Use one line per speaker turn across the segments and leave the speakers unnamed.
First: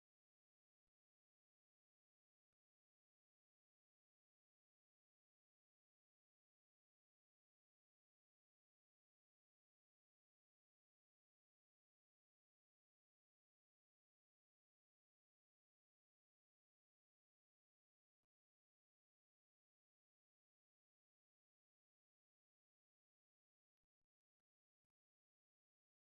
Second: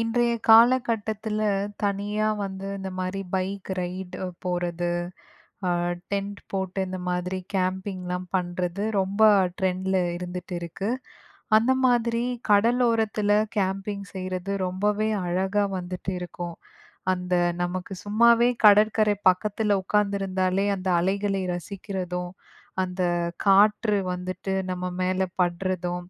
இன்றைய காலகட்டத்துல தனியா வந்து இந்த மாதிரி பைக் ரைட் போறது, அ டென்ட் போட்டு இந்த மாதிரி கேம்பிங்லாம் பண்றது ரொம்ப ட்ரெண்ட்ல இருந்துட்டு இருக்கு. அந்த மாதிரி கடலோரத்துல கேம்பிங் செய்றது ரொம்பவே அழகா வந்துட்டு இருக்கும். அந்த நமக்கு சும்மாவே கடற்கரை பக்கத்துல உட்கார்ந்திருந்தாலே அந்த அலைகளை ரசிக்கிறதும், அந்த காற்று வந்துட்டு நம்ம மேல படுறதும்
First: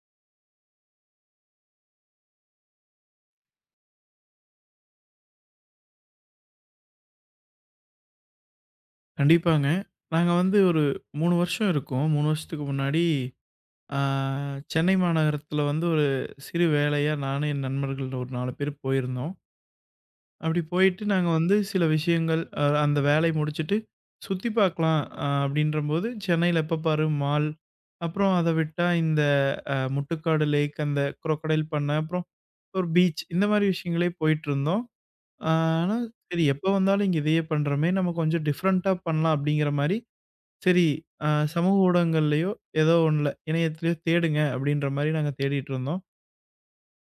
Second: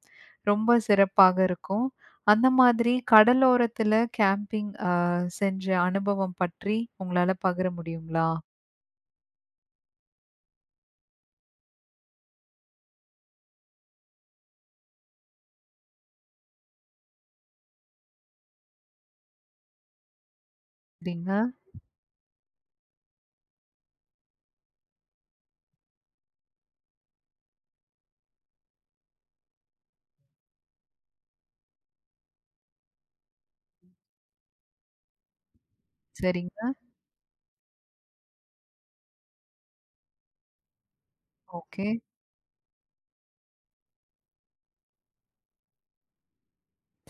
ரொம்ப சிறப்பாக இருக்கும். அந்த மாதிரி கடலோரத்துல கேம்பிங் செஞ்ச அனுபவம் பற்றி உங்களால பகிர முடியுங்களா?
கண்டிப்பாங்க. நாங்க வந்து ஒரு 3 வருஷம் இருக்கோம். 3 வருஷத்துக்கு முன்னாடி ஆ சென்னை மாநகரத்தில வந்து ஒரு சிறு வேலையா நானும் என் நண்பர்கள் ஒரு 4 பேர் போயிருந்தோம். அப்படி போயிட்டு நாங்க
சரிங்க,
வந்து சில விஷயங்கள் அந்த வேலைய முடிச்சுட்டு சுத்தி பார்க்கலாம் அப்படின்றபோது சென்னையில எப்ப பாரு மால், அப்புறம் அத விட்டா இந்த முட்டுக்காடு லேக், அந்த குரோக்கடைல் பண்ணை, அப்புறம் ஒரு பீச் இந்த மாரி விஷயங்களே போயிட்டுருந்தோம். ஆனா சரி எப்ப
சரிங்க.
வந்தாலும் இங்க இதையே பண்றோமே, நம்ம கொஞ்சம் டிஃப்ரெண்ட்டா பண்ணலாம் அப்படிங்கிற மாரி சரி, அ சமூக
ஓகே.
ஊடகங்கள்லயோ, ஏதோ ஒண்ணுல, இணையத்திலயோ தேடுங்க அப்படின்ற மாரி நாங்க தேடிட்டு இருந்தோம்.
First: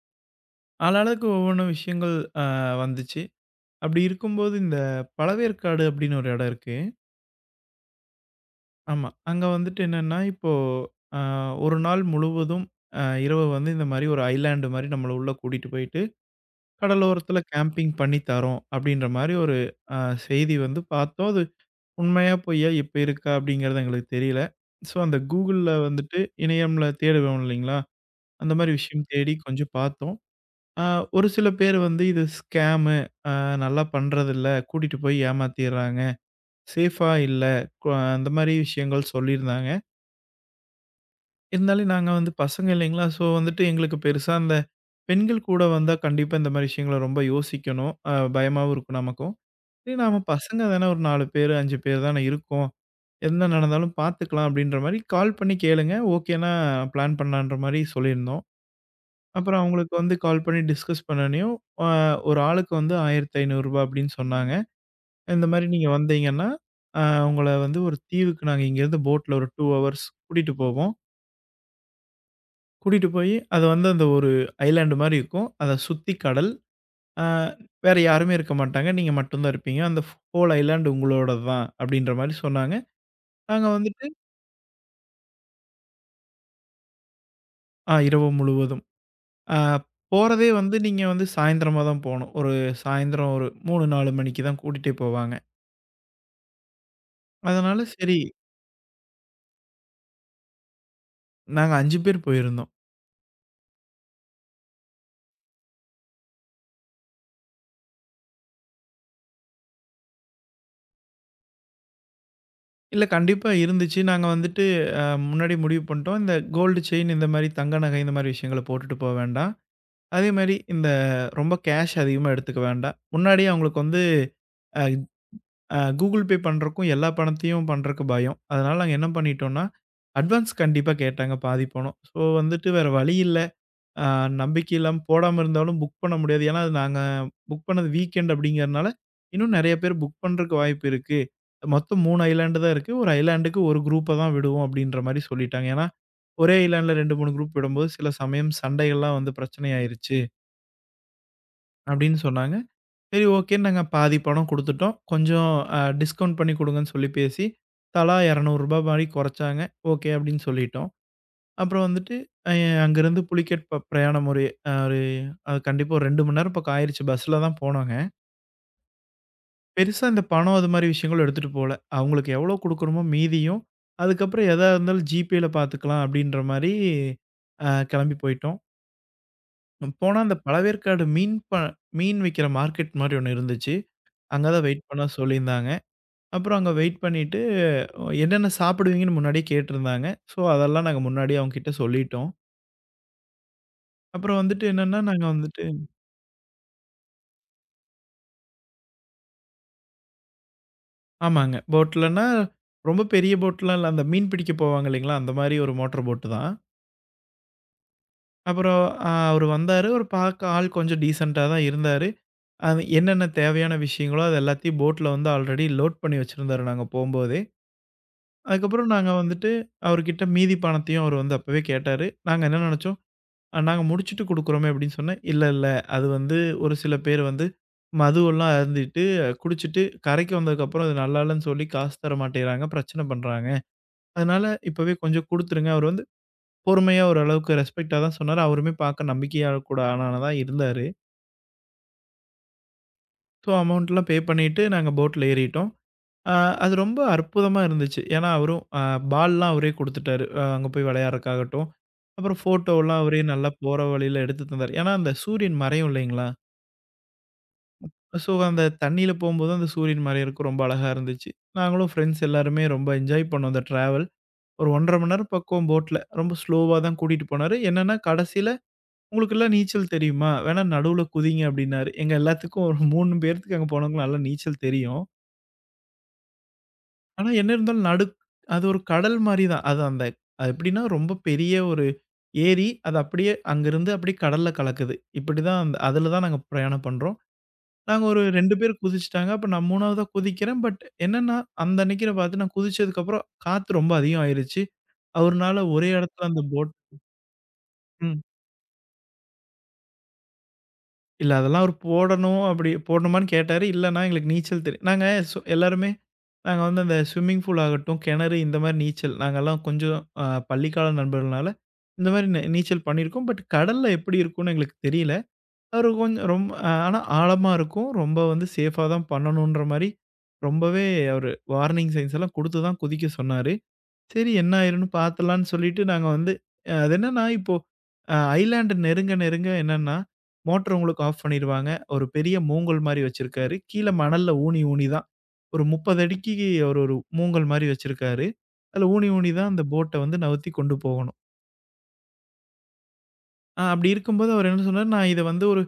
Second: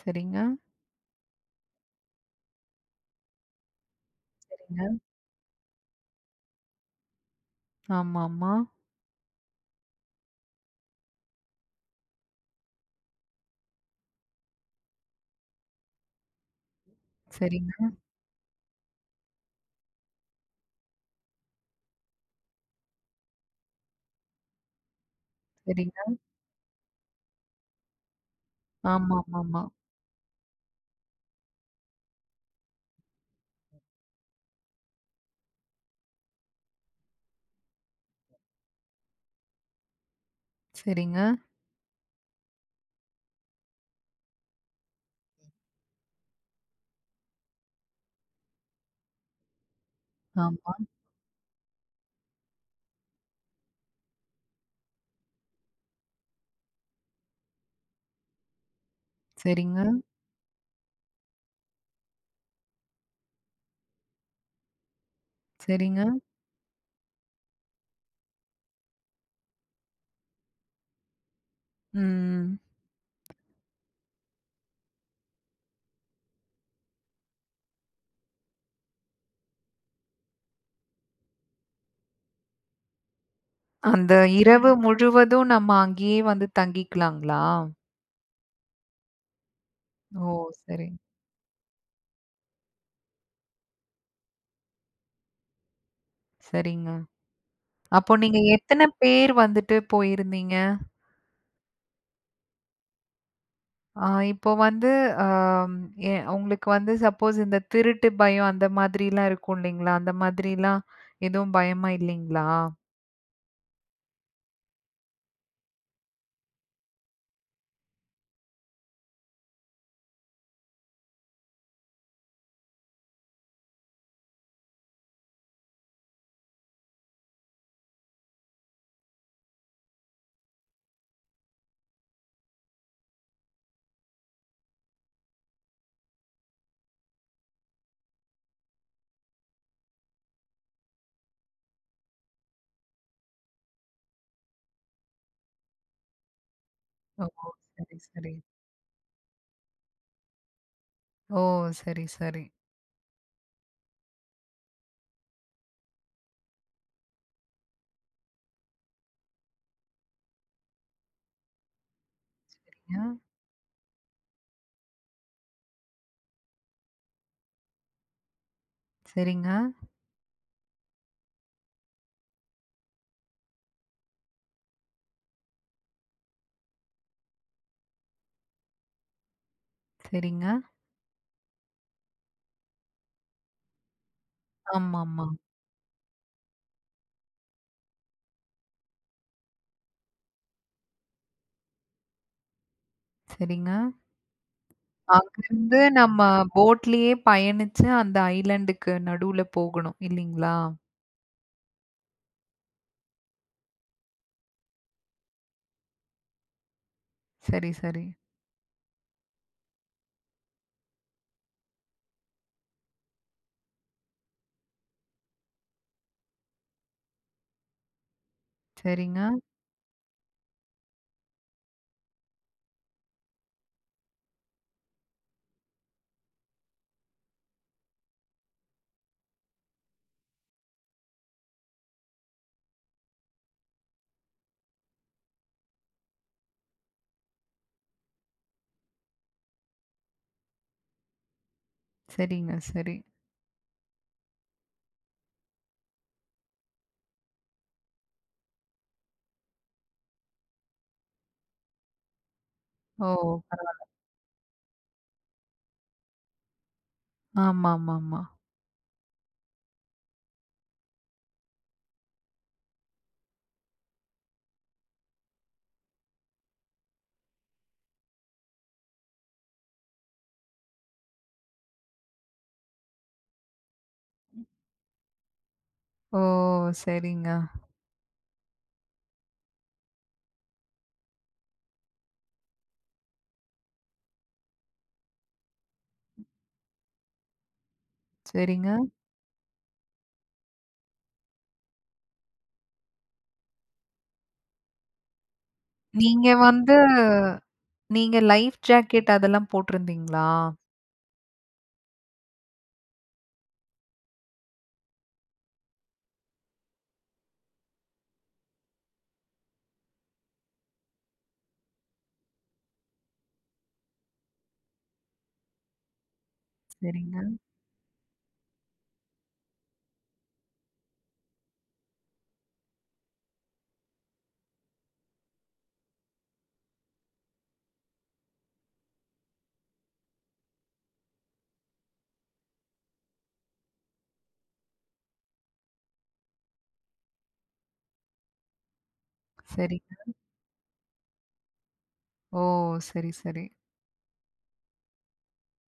சரிங்க,
ஆளாளுக்கு ஒவ்வொன்னும் விஷயங்கள் அ வந்துச்சு. அப்படி இருக்கும்போது இந்த
சரிங்க.
பழவேற்காடு அப்படின்னு ஒரு இடம் இருக்கு.
ஆமாமா.
ஆமா. அங்க வந்துட்டு என்னன்னா, இப்போ அ 1 நாள் முழுவதும் இரவு வந்து இந்த மாரி ஒரு ஐலேண்ட் மாரி நம்மள உள்ள கூட்டிட்டு போயிட்டு, கடலோரத்துல
சரிங்க,
கேம்பிங் பண்ணி தரோம் அப்படின்ற மாரி ஒரு அ செய்தி வந்து பார்த்தோம். அது உண்மையா பொய்யா இப்ப இருக்கா அப்படிங்கிறது எங்களுக்கு தெரியல. ஸோ அந்த Googleல
சரிங்க.
வந்துட்டு இணையம்ல தேடுவோம் இல்லைங்களா? அந்த மாரி விஷயம் தேடி
ஆமாமாமா.
கொஞ்சம் பார்த்தோம். அ ஒரு சில பேர் வந்து இது ஸ்கேமு, அ நல்லா பண்றதில்ல, கூட்டிட்டு போய் ஏமாத்திர்றாங்க, சேஃபா இல்ல, கொ அந்த மாரி விஷயங்கள் சொல்லியிருந்தாங்க.
சரிங்க.
இருந்தாலும் நாங்க வந்து பசங்க இல்லைங்களா, ஸோ வந்துட்டு எங்களுக்கு பெருசா அந்த பெண்கள் கூட வந்தா கண்டிப்பா இந்த மாரி விஷயங்கள ரொம்ப யோசிக்கணும். பயமாவும் இருக்கும் நமக்கும். சரி நாம பசங்க
ஆமா.
தானே ஒரு 4 பேரு, 5 பேர் தானே இருக்கோம். என்ன நடந்தாலும் பார்த்துக்கலாம் அப்படின்ற மாரி கால் பண்ணி கேளுங்க. ஓகேன்னா பிளான் பண்ணலான்ற மாரி சொல்லியிருந்தோம். அப்புறம்
சரிங்க,
அவங்களுக்கு வந்து கால் பண்ணி டிஸ்கஸ் பண்ணனையும், அ ஒரு ஆளுக்கு வந்து ரூ. 1500 அப்படின்னு சொன்னாங்க. இந்த மாரி நீங்க
சரிங்க.
வந்தீங்கன்னா, அ உங்கள வந்து ஒரு தீவுக்கு நாங்க இங்கேருந்து போட்ல ஒரு 2 ஹவர்ஸ் கூட்டிட்டு போவோம்.
ம்.
கூட்டிட்டு போய் அது வந்து அந்த ஒரு ஐலேண்ட் மாரி இருக்கும். அத சுத்தி கடல். அ வேற யாருமே இருக்க மாட்டாங்க. நீங்க மட்டும் தான் இருப்பீங்க. அந்த ஹோல் ஐலேண்ட் உங்களோடது தான் அப்படின்ற மாரி சொன்னாங்க. நாங்க வந்துட்டு
அந்த இரவு முழுவதும் நம்ம அங்கேயே வந்து தங்கிக்கலாங்களா?
இரவு முழுவதும். அ
ஓ!
போறதே வந்து
சரி,
நீங்க வந்து சாயந்திரமா தான் போணும். ஒரு சாயந்திரம் ஒரு 3, 4 மணிக்கு தான் கூட்டிட்டே போவாங்க.
சரிங்க.
அதனால
அப்போ
சரி,
நீங்க எத்தன பேர் வந்துட்டு போயிருந்தீங்க?
நாங்க 5 பேர் போயிருந்தோம்.
ஆ இப்போ வந்து அம் எ உங்களுக்கு வந்து சப்போஸ் இந்த திருட்டு பயம் அந்த மாதிரிலாம் இருக்கும் இல்லைங்களா? அந்த மாதிரிலாம் எதுவும் பயமா இல்லைங்களா?
இல்ல கண்டிப்பா இருந்துச்சு. நாங்க வந்துட்டு அ முன்னாடியே முடிவு பண்ணிட்டோம். இந்த கோல்டு செயின் இந்த மாரி தங்க நகை இந்த மாரி விஷயங்கள போட்டுட்டு போ வேண்டாம். அதே மாரி இந்த ரொம்ப கேஷ் அதிகமா எடுத்துக்க வேண்டாம். முன்னாடியே அவங்களுக்கு வந்து அ அ கூகுள் பே பண்றக்கும், எல்லா பணத்தையும் பண்றக்கு பயம். அதனால நாங்க என்ன பண்ணிட்டோம்னா, அட்வான்ஸ் கண்டிப்பா கேட்டாங்க பாதி பணம். ஸோ வந்துட்டு வேற வழி இல்ல. ஆ நம்பிக்கை இல்லாம போடாம இருந்தாலும் புக் பண்ண முடியாது. ஏன்னா, அது நாங்க புக் பண்ணது வீக்கெண்ட் அப்படிங்கிறனால, இன்னும் நெறைய பேர் புக் பண்றக்கு வாய்ப்பு இருக்கு. மொத்தம் 3 ஐலேண்ட் தான் இருக்கு. ஒரு ஐலேண்டுக்கு ஒரு குரூப்ப தான் விடுவோம் அப்படின்ற மாரி சொல்லிட்டாங்க. ஏன்னா, ஒரே ஐலேண்ட்ல 2,
ஓ!
3 குரூப் விடும்போது
சரி,
சில
சரி.
சமயம் சண்டைகள்லாம் வந்து பிரச்சனை ஆயிருச்சு
ஓ! சரி,
அப்படின்னு
சரி.
சொன்னாங்க. சரி ஓகேன்னு நாங்க பாதி பணம் குடுத்துட்டோம். கொஞ்சம் டிஸ்கவுண்ட் பண்ணி குடுங்கன்னு சொல்லி பேசி, தலா ரூ. 200 மாரி கொறச்சாங்க. ஓகே அப்படின்னு சொல்லிட்டோம். அப்புறம் வந்துட்டு அ
சரிங்க,
அங்கேருந்து புலிகேட் பிரயாணம் ஒரு அ ஒரு அது கண்டிப்பா ஒரு 2 மணி நேரம் பக்கம் ஆயிருச்சு. பஸ்ல தான் போனோங்க.
சரிங்க,
பெருசா இந்த பணம் அது மாரி விஷயங்களும் எடுத்துட்டு போல. அவங்களுக்கு எவ்வளோ குடுக்குறோமோ மீதியும், அதுக்கப்புறம் எதா இருந்தாலும் ஜிபேல பார்த்துக்கலாம் அப்படின்ற மாரி கிளம்பி போயிட்டோம். போனா அந்த
சரிங்க.
பழவேற்காடு மீன் மீன் விக்கிற மார்க்கெட் மாரி ஒண்ணு இருந்துச்சு. அங்க தான் வெயிட் பண்ண
ஆமாமா.
சொல்லியிருந்தாங்க. அப்புறம் அங்க வெயிட் பண்ணிட்டு என்னென்ன சாப்பிடுவீங்கன்னு முன்னாடியே கேட்டிருந்தாங்க. ஸோ அதெல்லாம் நாங்க முன்னாடியே அவங்க கிட்ட சொல்லிட்டோம்.
சரிங்க.
அப்புறம் வந்துட்டு என்னன்னா, நாங்க வந்துட்டு
அங்கருந்து நம்ம போட்லயே பயணிச்சு அந்த ஐலண்டுக்கு நடுவுல போகணும் இல்லைங்களா?
ஆமாங்க. போட்லன்னா, ரொம்ப பெரிய போட்லாம் இல்ல. அந்த மீன் பிடிக்க போவாங்க இல்லைங்களா? அந்த மாரி ஒரு மோட்டார் போட்டு தான்.
சரி, சரி.
அப்புறம் அவரு வந்தாரு. அவரு பார்க்க ஆள் கொஞ்சம் டீசென்ட்டா தான் இருந்தாரு. அது என்னென்ன தேவையான விஷயங்களோ, அது எல்லாத்தையும் போட்ல வந்து ஆல்ரெடி லோட் பண்ணி வச்சிருந்தாரு நாங்க போம்போதே. அதுக்கப்புறம் நாங்க
சரிங்க,
வந்துட்டு அவர்கிட்ட மீதி பணத்தையும் அவரு வந்து அப்பவே கேட்டாரு. நாங்க என்ன நெனச்சோம், நாங்க முடிச்சுட்டு குடுக்குறோமே" அப்படின்னு சொன்னேன். "இல்ல, இல்ல. அது வந்து ஒரு சில பேர் வந்து மதுவெல்லாம் அருந்திட்டு, குடிச்சிட்டு கரைக்கு வந்ததுக்கப்புறம் அது நல்லா இல்லன்னு சொல்லி காசு தர மாட்டேங்கிறாங்க. பிரச்சனை பண்றாங்க." அதனால இப்பவே கொஞ்சம் குடுத்துருங்க. அவரு வந்து பொறுமையா ஓரளவுக்கு ரெஸ்பெக்ட்டா தான் சொன்னாரு. அவருமே பார்க்க நம்பிக்கையா கூட ஆளானா தான் இருந்தாரு.
சரிங்க, சரி.
ஸோ அமௌண்ட்லாம் பே பண்ணிட்டு நாங்க போட்ல ஏறிட்டோம். அ அது ரொம்ப அற்புதமா இருந்துச்சு. ஏன்னா அவரும் பால்லாம் அவரே குடுத்துட்டாரு. அங்க போய் விளையாடுறதுக்காகட்டும். அப்புறம் ஃபோட்டோலாம்
ஓ!
அவரே நல்லா போற
பரவால்ல.
வழியில எடுத்து தந்தாரு. ஏன்னா அந்த சூரியன் மறையும் இல்லைங்களா?
ஆமாமாமா.
ஸோ அந்த தண்ணீல போம்போது அந்த சூரியன் மறையறக்கு ரொம்ப அழகா இருந்துச்சு. நாங்களும் ஃப்ரெண்ட்ஸ் எல்லாருமே ரொம்ப என்ஜாய் பண்ணோம் அந்த ட்ராவல். ஒரு 1 1/2 மணி நேரம் பக்கம் போட்ல. ரொம்ப ஸ்லோவா தான் கூட்டிட்டு போனாரு. என்னன்னா கடைசியில "உங்களுக்கெல்லாம் நீச்சல் தெரியுமா? வேணா நடுவுல குதிங்க" அப்டின்னாரு. எங்க எல்லாத்துக்கும் ஒரு 3 பேர்த்துக்கு அங்க போனவங்களுக்கு நல்லா நீச்சல் தெரியும்.
ஓ!
ஆனா
சரிங்க,
என்ன இருந்தாலும் அது ஒரு கடல் மாரி தான். அது அது எப்டின்னா ரொம்ப பெரிய ஒரு ஏரி. அது அப்டியே அங்கருந்து அப்டியே கடல்ல கலக்குது. இப்டிதான் அந்த அதுல தான் நாங்க பிரயாணம் பண்றோம். நாங்க ஒரு 2 பேர்
சரிங்க.
குதிச்சுட்டாங்க. அப்ப நான் 3வதா குதிக்கிறேன். பட் என்னன்னா, அந்த அன்னைக்கு நான் பார்த்து நான் குதிச்சதுக்கப்புறம் காத்து ரொம்ப அதிகம் ஆயிருச்சு. அவருனால ஒரே இடத்துல
நீங்க
அந்த
வந்து நீங்க
ம்.
லைஃப் ஜாக்கெட் அதெல்லாம் போட்டிருந்தீங்களா?
இல்ல அதெல்லாம் அவரு போடணும் அப்படி போடணுமான்னு கேட்டாரு. இல்லன்னா எங்களுக்கு நீச்சல் நாங்க எல்லாருமே நாங்க வந்து அந்த ஸ்விம்மிங் பூல் ஆகட்டும், கிணறு இந்த மாரி நீச்சல் நாங்கலாம் கொஞ்சம் பள்ளிக்கால நண்பர்கள்னால இந்த மாரி நீச்சல் பண்ணியிருக்கோம். பட் கடல்ல எப்படி இருக்கும்னு எங்களுக்கு தெரியல. அவரு கொஞ்சம் ரொம்ப ஆனா
சரிங்க,
ஆழமா இருக்கும். ரொம்ப வந்து சேஃபா தான் பண்ணணுன்ற மாரி ரொம்பவே அவரு வார்னிங் சைன்ஸ் எல்லாம் குடுத்து தான் குதிக்க சொன்னாரு. சரி என்ன ஆயிரும்ன்னு பாத்துடலான்னு சொல்லிட்டு நாங்க வந்து அது என்னன்னா இப்போ ஐலேண்ட் நெருங்க நெருங்க என்னன்னா, மோட்டர் உங்களுக்கு ஆஃப் பண்ணிருவாங்க. ஒரு பெரிய மூங்கல் மாரி வச்சிருக்காரு. கீழ மணல்ல ஊணி ஊணி தான் ஒரு 30 அடிக்கு ஒரு ஒரு மூங்கல் மாரி வச்சிருக்காரு. அதுல ஊணி ஊணி தான் அந்த போட்ட
சரிங்க.
வந்து நவுத்தி கொண்டு போகணும்.
ஓ! சரி, சரி.
அப்படி இருக்கும்போது அவர் என்ன சொன்னாரு, "நான் இத வந்து ஒரு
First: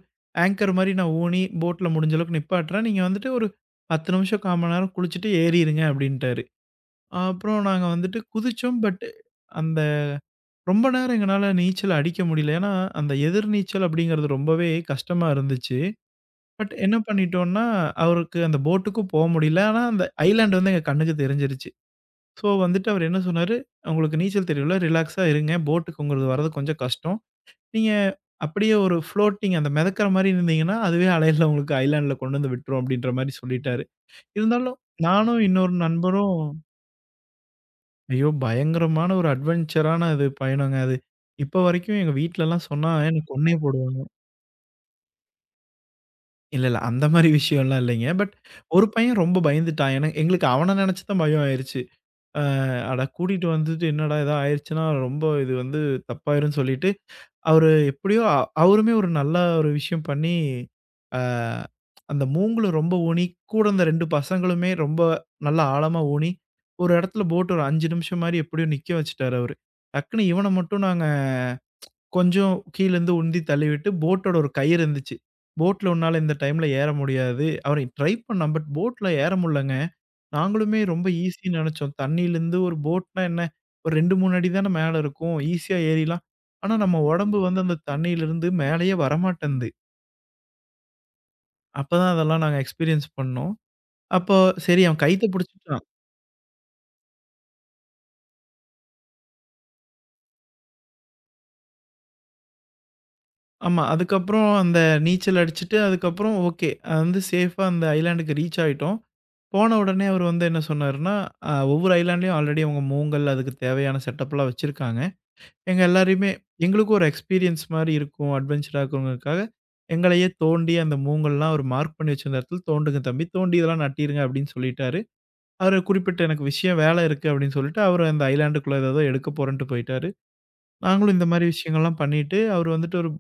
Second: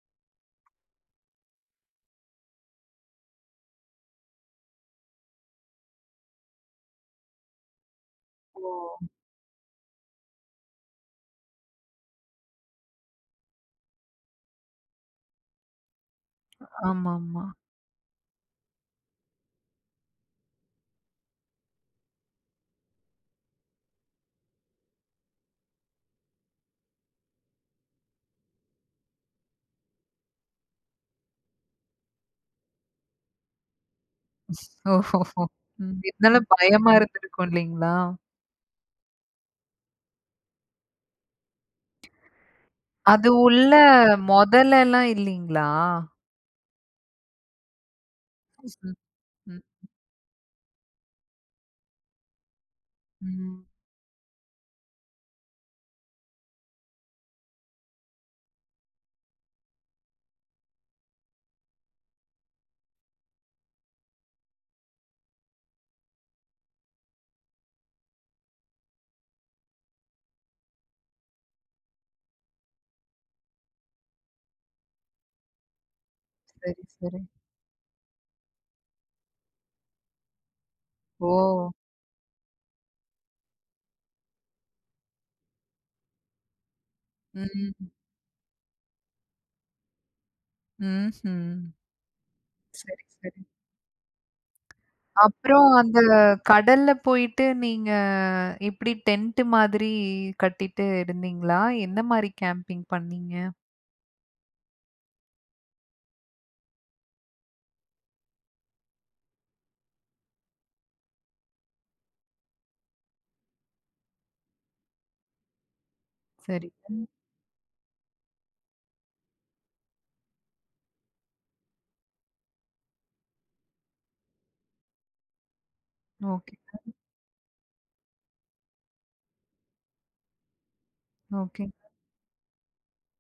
ஆங்கர் மாரி நான் ஊணி போட்ல முடிஞ்ச அளவுக்கு நிப்பாட்டுறேன். நீங்க வந்துட்டு ஒரு 10 நிமிஷம், 1/4 மணி நேரம் குளிச்சுட்டு ஏறிருங்க" அப்படின்ட்டாரு. அப்புறம் நாங்க வந்துட்டு
ஓ!
குதிச்சோம். பட் அந்த ரொம்ப நேரம் எங்கனால நீச்சல் அடிக்க முடியல. ஏன்னா, அந்த எதிர் நீச்சல் அப்படிங்கிறது ரொம்பவே கஷ்டமா இருந்துச்சு. பட் என்ன
ஆமாமா.
பண்ணிட்டோம்னா, அவருக்கு அந்த போட்டுக்கும் போ முடியல. ஆனா, அந்த ஐலேண்ட் வந்து எங்க கண்ணுக்கு தெரிஞ்சிருச்சு. ஸோ, வந்துட்டு அவர் என்ன சொன்னாரு, "உங்களுக்கு நீச்சல் தெரியும்ல, ரிலாக்ஸா இருங்க. போட்டுக்கு உங்களுது வரது கொஞ்சம் கஷ்டம். நீங்க அப்படியே ஒரு ஃப்ளோட்டிங் அந்த மிதக்கிற மாரி இருந்தீங்கன்னா, அதுவே அலையில உங்களுக்கு ஐலேண்ட்ல கொண்டு வந்து விட்டுரும்." அப்படின்ற மாரி சொல்லிட்டாரு. இருந்தாலும் நானும்
ஓஹோஹோ!
இன்னொரு
ம்.
நண்பரும்
இதனால பயமா இருந்திருக்கும் இல்லீங்களா?
ஐயோ! பயங்கரமான ஒரு அட்வென்ச்சரான அது பயணங்க அது. இப்ப வரைக்கும் எங்க வீட்லலாம் சொன்னா என்ன
அது
கொன்னே
உள்ள
போடுவாங்க.
மொதலெல்லாம் இல்லீங்களா?
இல்ல, இல்ல அந்த மாரி விஷயம்லாம் இல்லைங்க. பட் ஒரு
ம்,
பையன் ரொம்ப
ம்,
பயந்துட்டான். ஏன்னா எங்களுக்கு அவன நெனச்சு தான் பயம் ஆயிருச்சு. அ அட கூட்டிட்டு
ம்.
வந்துட்டு என்னடா! ஏதா ஆயிருச்சுன்னா, ரொம்ப இது வந்து தப்பாயிரும்னு சொல்லிட்டு அவரு எப்படியோ அவருமே ஒரு நல்ல ஒரு விஷயம் பண்ணி, அ அந்த மூங்கில ரொம்ப ஊனி, கூட இருந்த 2 பசங்களுமே ரொம்ப நல்லா ஆழமா ஊனி, ஒரு இடத்துல போட்டு ஒரு 5 நிமிஷம் மாரி எப்படியோ நிக்க வச்சுட்டாரு அவரு. டக்குனு இவன மட்டும் நாங்க கொஞ்சம் கீழருந்து உந்தி தள்ளிவிட்டு, போட்டோட ஒரு கயிறு இருந்துச்சு. போட்ல உன்னால இந்த டைம்ல
சரி,
ஏற
சரி.
முடியாது. அவரு ட்ரை பண்ணான். பட் போட்ல ஏற முடிலங்க. நாங்களுமே ரொம்ப ஈஸின்னு
ஓ!
நெனச்சோம். தண்ணீலருந்து ஒரு போட்னா என்ன? ஒரு 2, 3 அடி தான மேல இருக்கும். ஈஸியா ஏறிர்லாம். ஆனா நம்ம உடம்பு வந்து அந்த
ம்,
தண்ணீலருந்து மேலயே வரமாட்டேன்து.
ம்ஹ்ம்.
அப்ப தான் அதெல்லாம் நாங்க
சரி,
எக்ஸ்பீரியன்ஸ்
சரி.
பண்ணோம். அப்போ சரி அவன் கயித்த
அப்புறம்
புடிச்சுட்டான்.
அந்த கடல்ல போயிட்டு நீங்க எப்படி டென்ட் மாதிரி கட்டிட்டு இருந்தீங்களா? எந்த மாரி கேம்பிங் பண்ணீங்க?
ஆமா. அதுக்கப்புறம் அந்த நீச்சல் அடிச்சுட்டு, அதுக்கப்புறம் ஓகே. வந்து சேஃபா அந்த ஐலேண்டுக்கு ரீச் ஆயிட்டோம். போன உடனே அவரு வந்து என்ன சொன்னாருன்னா, ஒவ்வொரு ஐலேண்ட்லயும் ஆல்ரெடி அவங்க மூங்கல் அதுக்கு தேவையான செட்டப்லாம் வச்சிருக்காங்க. எங்க எல்லாரையுமே எங்களுக்கும்
சரிங்க.
ஒரு எக்ஸ்பீரியன்ஸ் மாரி இருக்கும். அட்வென்ச்சரா இருக்குங்கிறதுக்காக, எங்களையே தோண்டி அந்த மூங்கல்லாம் ஒரு மார்க் பண்ணி வச்சிருந்த இடத்துல, "தோண்டுங்க தம்பி, தோண்டி இதெல்லாம் நட்டிருங்க" அப்படின்னு சொல்லிட்டாரு. அவரு குறிப்பிட்ட எனக்கு
ஓகே,
விஷயம் வேலை இருக்கு அப்படின்னு சொல்லிட்டு, அவரு அந்த ஐலேண்டுக்குள்ள ஏதேதோ எடுக்க போறேன்ட்டு போயிட்டாரு. நாங்களும் இந்த மாரி
ஓகே.
விஷயங்கள்லாம் பண்ணிட்டு, அவரு வந்துட்டு ஒரு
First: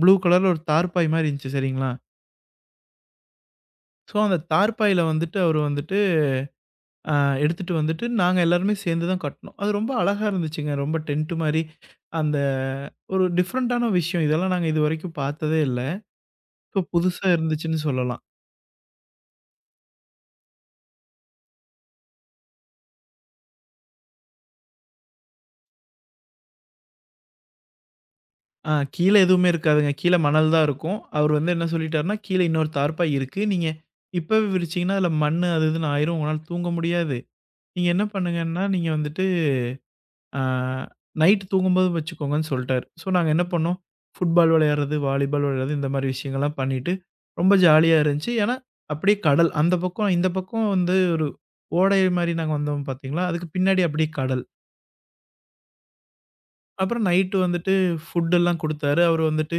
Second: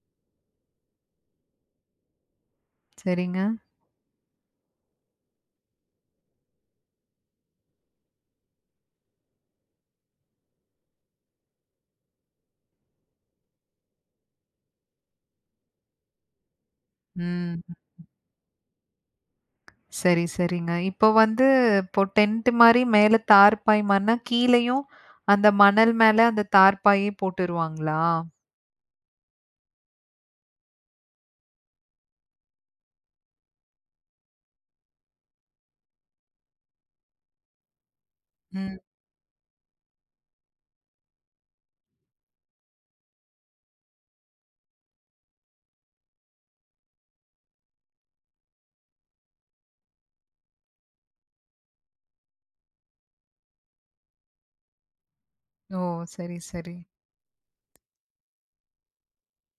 ப்ளூ கலர்ல ஒரு தார்ப்பாய் மாரி இருந்துச்சு, சரிங்களா?
சரிங்க.
ஸோ அந்த தார்ப்பாயில வந்துட்டு அவரு வந்துட்டு ஆ எடுத்துட்டு வந்துட்டு நாங்க எல்லாருமே சேர்ந்து தான் கட்டுனோம். அது ரொம்ப அழகா இருந்துச்சுங்க. ரொம்ப டென்ட் மாரி, அந்த ஒரு டிஃப்ரெண்ட்டான விஷயம். இதெல்லாம் நாங்க இதுவரைக்கும் பார்த்ததே இல்ல. இப்போ புதுசா
ம்.
இருந்துச்சுன்னு சொல்லலாம்.
சரி, சரிங்க. இப்போ வந்து இப்போ டென்ட் மாரி மேல தார்ப்பாய் மண்ணா, கீழயும் அந்த மணல் மேல அந்த தார்ப்பாயே போட்டுருவாங்களா?
கீழ எதுவுமே இருக்காதுங்க. கீழ மணல் தான் இருக்கும். அவரு வந்து என்ன சொல்லிட்டாருன்னா, "கீழ இன்னொரு தார்ப்பாய் இருக்கு. நீங்க இப்பவே விரிச்சீங்கன்னா, அதுல மண்ணு அது இதுன்னு ஆயிரும். உங்களால தூங்க முடியாது. நீங்க என்ன பண்ணுங்கன்னா,
ம்.
நீங்க வந்துட்டு ஆ நைட் தூங்கும்போது வச்சுக்கோங்கன்னு சொல்ட்டாரு. ஸோ, நாங்க என்ன பண்ணோம், ஃபுட்பால் விளையாடுறது, வாலிபால் விளையாடுறது இந்த மாரி விஷயங்கள்லாம் பண்ணிட்டு, ரொம்ப ஜாலியா இருந்துச்சு. ஏன்னா, அப்படியே கடல். அந்த பக்கம் இந்த பக்கம் வந்து ஒரு ஓடை மாரி நாங்க வந்தோம் பார்த்தீங்களா, அதுக்கு பின்னாடி அப்படியே கடல்.
ஓ! சரி, சரி.
அப்புறம் நைட்டு வந்துட்டு ஃபுட் எல்லாம் குடுத்தாரு. அவரு வந்துட்டு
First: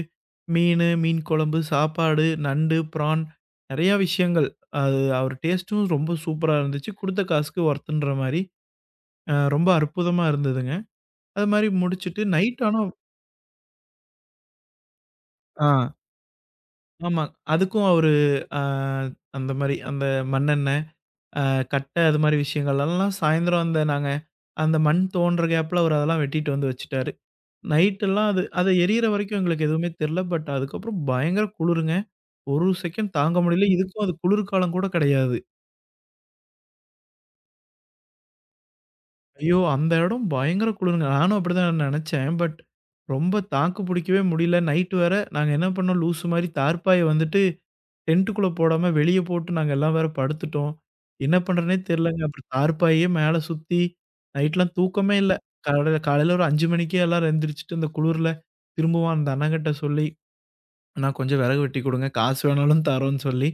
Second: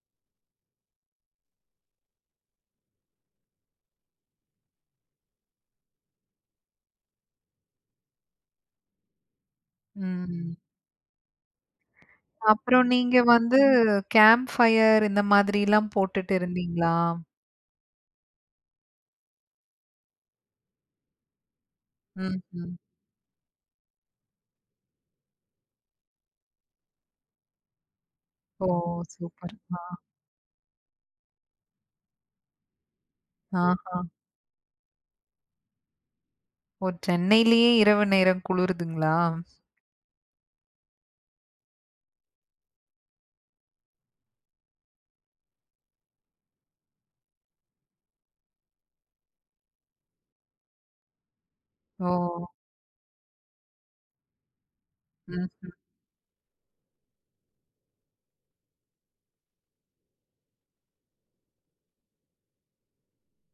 மீனு, மீன் குழம்பு, சாப்பாடு, நண்டு, ப்ரான் நெறைய விஷயங்கள். அது அவர் டேஸ்ட்டும் ரொம்ப சூப்பரா இருந்துச்சு. குடுத்த காசுக்கு ஒர்த்துன்ற மாரி. ரொம்ப அற்புதமா
ம்.
இருந்ததுங்க. அது மாரி முடிச்சுட்டு நைட் ஆனா
அப்புறம் நீங்க வந்து கேம்ப் ஃபயர் இந்த
ஆ.
மாதிரிலாம் போட்டுட்டு இருந்தீங்களா?
ஆமா. அதுக்கும் அவரு அ அந்த மாரி அந்த மண்ணெண்ண, அ கட்ட அது மாரி
ம்ஹ்ம்.
விஷயங்கள்லாம் சாயந்தரம் அந்த நாங்க அந்த மண் தோண்டுற கேப்ல அவரு அதெல்லாம் வெட்டிட்டு வந்து வச்சுட்டாரு. நைட்டெல்லாம் அது
ஓ!
அது எரியிற வரைக்கும்
சூப்பர்.
எங்களுக்கு
ஆ.
எதுவுமே தெரியல. பட் அதுக்கப்புறம் பயங்கர குளுருங்க. ஒரு செகண்ட் தாங்க முடியல.
ஆஹா.
இதுக்கும் அது குளிர்காலம் கூட கிடையாது.
ஓ! சென்னையிலேயே இரவு நேரம் குளிருதுங்களா?
ஐயோ! அந்த இடம் பயங்கர குளுருங்க. நானும் அப்படிதான் நெனச்சேன். பட் ரொம்ப தாக்கு புடிக்கவே முடியல. நைட் வேற நாங்க என்ன பண்ணோம் லூசு மாரி தார்ப்பாய வந்துட்டு டென்ட்டுக்குள்ள போடாம வெளிய போட்டு நாங்க எல்லாம் வேற படுத்துட்டோம். என்ன பண்றதுன்னே
ஓ!
தெரியலங்க. அப்புறம் தார்ப்பாயே மேல சுத்தி நைட்லாம் தூக்கமே இல்ல.
ம்ஹ்ம்.
காலையில காலையில ஒரு 5 மணிக்கே எல்லாரும் எந்திரிச்சுட்டு இந்த குளிர்ல திரும்பவும் அந்த அண்ணங்கிட்ட சொல்லி, "அண்ணா கொஞ்சம் விறகு வெட்டி குடுங்க. காசு வேணாலும் தரோன்னு" சொல்லி,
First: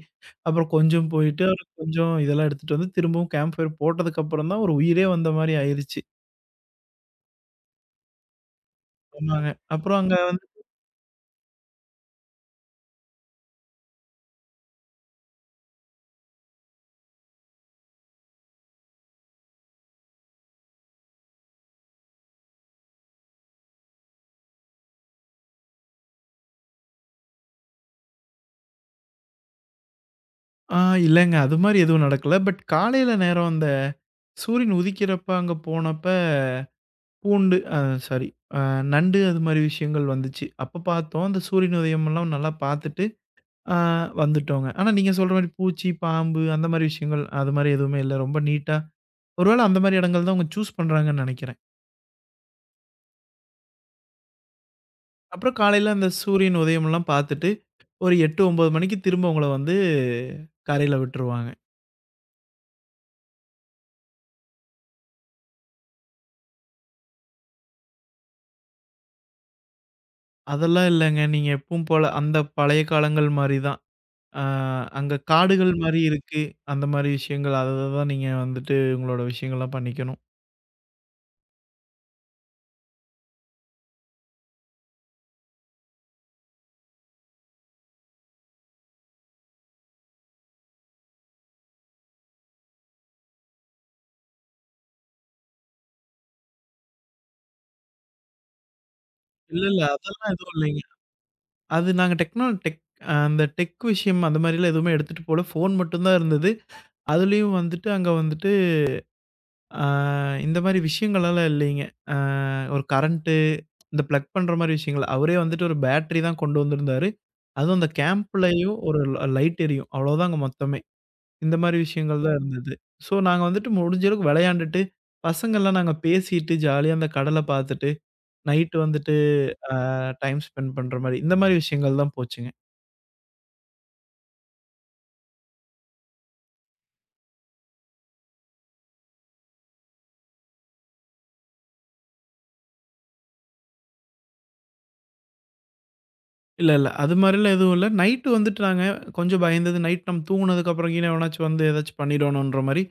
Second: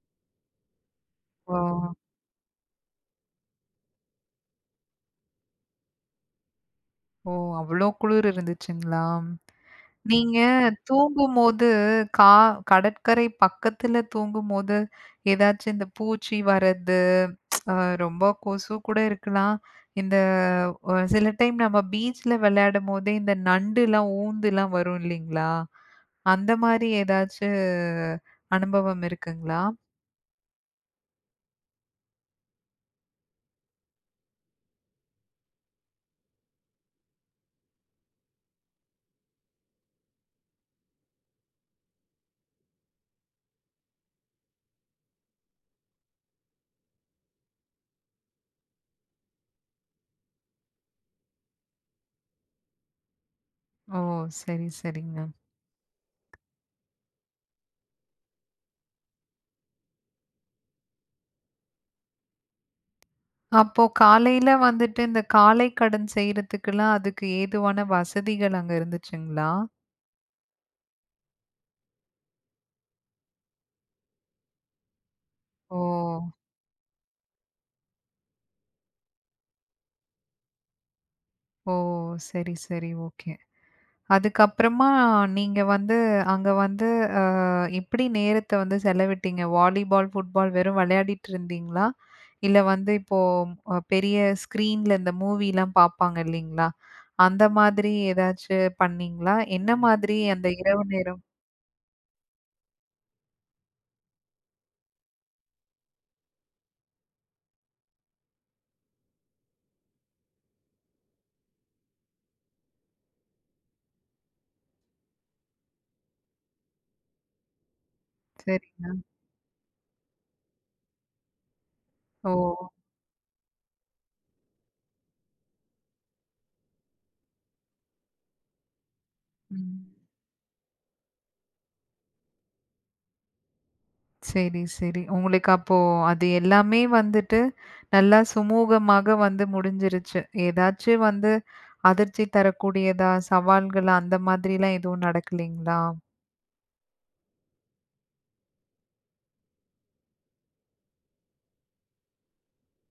அப்புறம் கொஞ்சம் போயிட்டு
ஓ!
அப்புறம் கொஞ்சம் இதெல்லாம் எடுத்துட்டு வந்து திரும்பவும் கேம்ப் ஃபயர் போட்டதுக்கு அப்புறம் தான் ஒரு உயிரே வந்த மாரி ஆயிருச்சு.
ஓ! அவ்ளோ குளிர் இருந்துச்சுங்களா?
சொன்னாங்க. அப்புறம் அங்க
நீங்க
வந்து
தூங்கும்போது கா கடற்கரை பக்கத்துல தூங்கும்போது, ஏதாச்சும் இந்த பூச்சி வர்றது, அ ரொம்ப கொசு கூட இருக்கலாம். இந்த சில டைம் நம்ம பீச்ல விளையாடும்போதே இந்த நண்டுலாம், ஊந்துலாம் வரும் இல்லைங்களா? அந்த மாரி ஏதாச்சு அனுபவம் இருக்குங்களா?
ஆ இல்லங்க அது மாரி எதுவும் நடக்கல. பட் காலையில நேரம் அந்த சூரியன் உதிக்கிறப்ப அங்க போனப்ப பூண்டு அ சாரி அ நண்டு அது மாரி விஷயங்கள் வந்துச்சு. அப்ப பார்த்தோம். அந்த சூரியன் உதயமெல்லாம் நல்லா பார்த்துட்டு அ வந்துட்டோங்க. ஆனா நீங்க சொல்ற மாரி பூச்சி, பாம்பு அந்த மாரி விஷயங்கள் அது மாரி எதுவுமே இல்ல. ரொம்ப நீட்டா ஒரு வேள அந்த மாரி இடங்கள் தான் அவங்க சூஸ் பண்றாங்கன்னு நெனைக்கிறேன்.
ஓ! சரி, சரிங்க.
அப்புறம் காலையில அந்த சூரியன் உதயமெல்லாம் பார்த்துட்டு, ஒரு 8, 9 மணிக்கு திரும்ப உங்கள வந்து கரையில விட்டுருவாங்க.
அப்போ காலையில வந்துட்டு இந்த காலை கடன் செய்றதுக்குலாம் அதுக்கு ஏதுவான வசதிகள் அங்க இருந்துச்சுங்களா?
அதெல்லாம் இல்லங்க. நீங்க எப்பவும் போல அந்த பழைய காலங்கள் மாரி தான். அ அங்க காடுகள்
ஓ!
மாரி இருக்கு. அந்த மாரி விஷயங்கள். அத தான் நீங்க வந்துட்டு உங்களோட விஷயங்கள்லாம் பண்ணிக்கணும்.
ஓ! சரி, சரி. ஓகே. அதுக்கப்புறமா நீங்க வந்து அங்க வந்து அ எப்படி நேரத்த வந்து செலவிட்டீங்க? வாலிபால், ஃபுட்பால் வெறும் விளையாடிட்டு இருந்தீங்களா? இல்ல வந்து இப்போ பெரிய ஸ்க்ரீன்ல இந்த மூவிலாம் பார்ப்பாங்க இல்லைங்களா? அந்த மாதிரி ஏதாச்சு பண்ணீங்களா?
இல்ல,
என்ன
இல்ல.
மாதிரி
அதெல்லாம்
அந்த
எதுவும் இல்லைங்க.
இரவு நேரம்?
அது நாங்க டெக்னா டெக் அந்த டெக் விஷயம் அந்த மாரிலாம் எதுவுமே எடுத்துட்டு போல. ஃபோன் மட்டும் தான் இருந்தது. அதுலயும் வந்துட்டு அங்க வந்துட்டு அ இந்த மாரி விஷயங்கள்லாம் இல்லைங்க. அ ஒரு கரண்ட்டு இந்த பிளக் பண்ற மாரி விஷயங்கள். அவரே வந்துட்டு ஒரு பேட்டரி தான் கொண்டு வந்திருந்தாரு. அதுவும் அந்த கேம்ப்லயும்
சரிங்க.
ஒரு லைட் எரியும். அவ்வளோதாங்க மொத்தமே. இந்த மாரி விஷயங்கள்
ஓ!
தான் இருந்தது. ஸோ நாங்க வந்துட்டு முடிஞ்ச அளவுக்கு விளையாண்டுட்டு, பசங்கள்லாம் நாங்க பேசிட்டு, ஜாலியா அந்த கடல பார்த்துட்டு, நைட் வந்துட்டு ஆ
ம்.
டைம் ஸ்பெண்ட் பண்ற மாரி, இந்த மாரி விஷயங்கள் தான் போச்சுங்க.
சரி, சரி. உங்களுக்கு அப்போ அது எல்லாமே வந்துட்டு நல்லா சுமூகமாக வந்து முடிஞ்சிருச்சு. ஏதாச்சு வந்து அதிர்ச்சி தரக்கூடியதா, சவால்கள் அந்த மாதிரிலாம் எதுவும் நடக்கலீங்களா?
இல்ல, இல்ல. அது மாரிலாம் எதுவும் இல்ல. நைட்டு வந்துட்டு நாங்க கொஞ்சம் பயந்தது, நைட் நம்ம தூங்குனதுக்கப்புறம் கீனு எவனாச்சும் வந்து ஏதாச்சும் பண்ணிடுவானோன்ற மாரி,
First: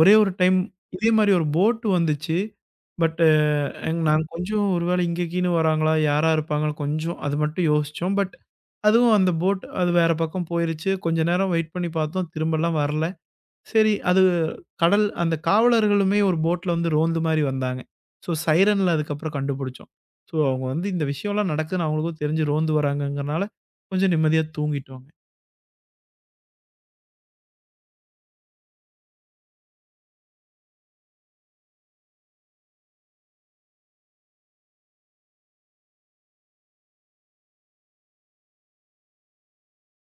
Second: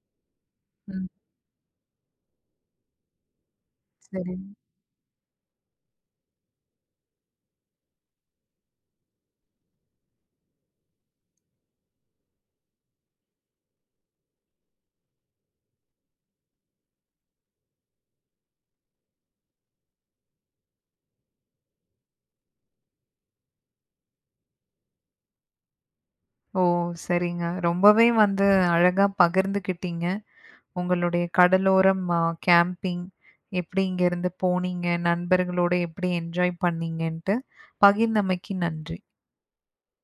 ஒரே ஒரு டைம்
ம்.
இதே மாரி ஒரு போட் வந்துச்சு. பட் நாங்க
சரி.
கொஞ்சம் ஒரு வேளை இங்க கீனு வராங்களா? யாரா இருப்பாங்கன்னு கொஞ்சம் அது மட்டும் யோசிச்சோம். பட் அதுவும் அந்த போட் அது வேற பக்கம் போயிருச்சு. கொஞ்ச நேரம் வெயிட் பண்ணி பார்த்தோம், திரும்பலாம் வரல. சரி, அது கடல் அந்த காவலர்களுமே ஒரு போட்ல வந்து ரோந்து மாரி வந்தாங்க. ஸோ சைரன்ல அதுக்கப்புறம் கண்டுபிடிச்சோம். ஸோ அவங்க வந்து இந்த விஷயம்லாம் நடக்குதுன்னு அவங்களுக்கும் தெரிஞ்சு ரோந்து வராங்கங்கிறனால, கொஞ்சம் நிம்மதியா தூங்கிட்டோங்க.
ஓ! சரிங்க. ரொம்பவே வந்து அழகா பகிர்ந்துக்கிட்டீங்க. உங்களுடைய கடலோரம் கேம்பிங் எப்படி இங்கேருந்து போனீங்க? நண்பர்களோட எப்படி என்ஜாய் பண்ணீங்கன்ட்டு. பகிர்ந்தமைக்கு நன்றி.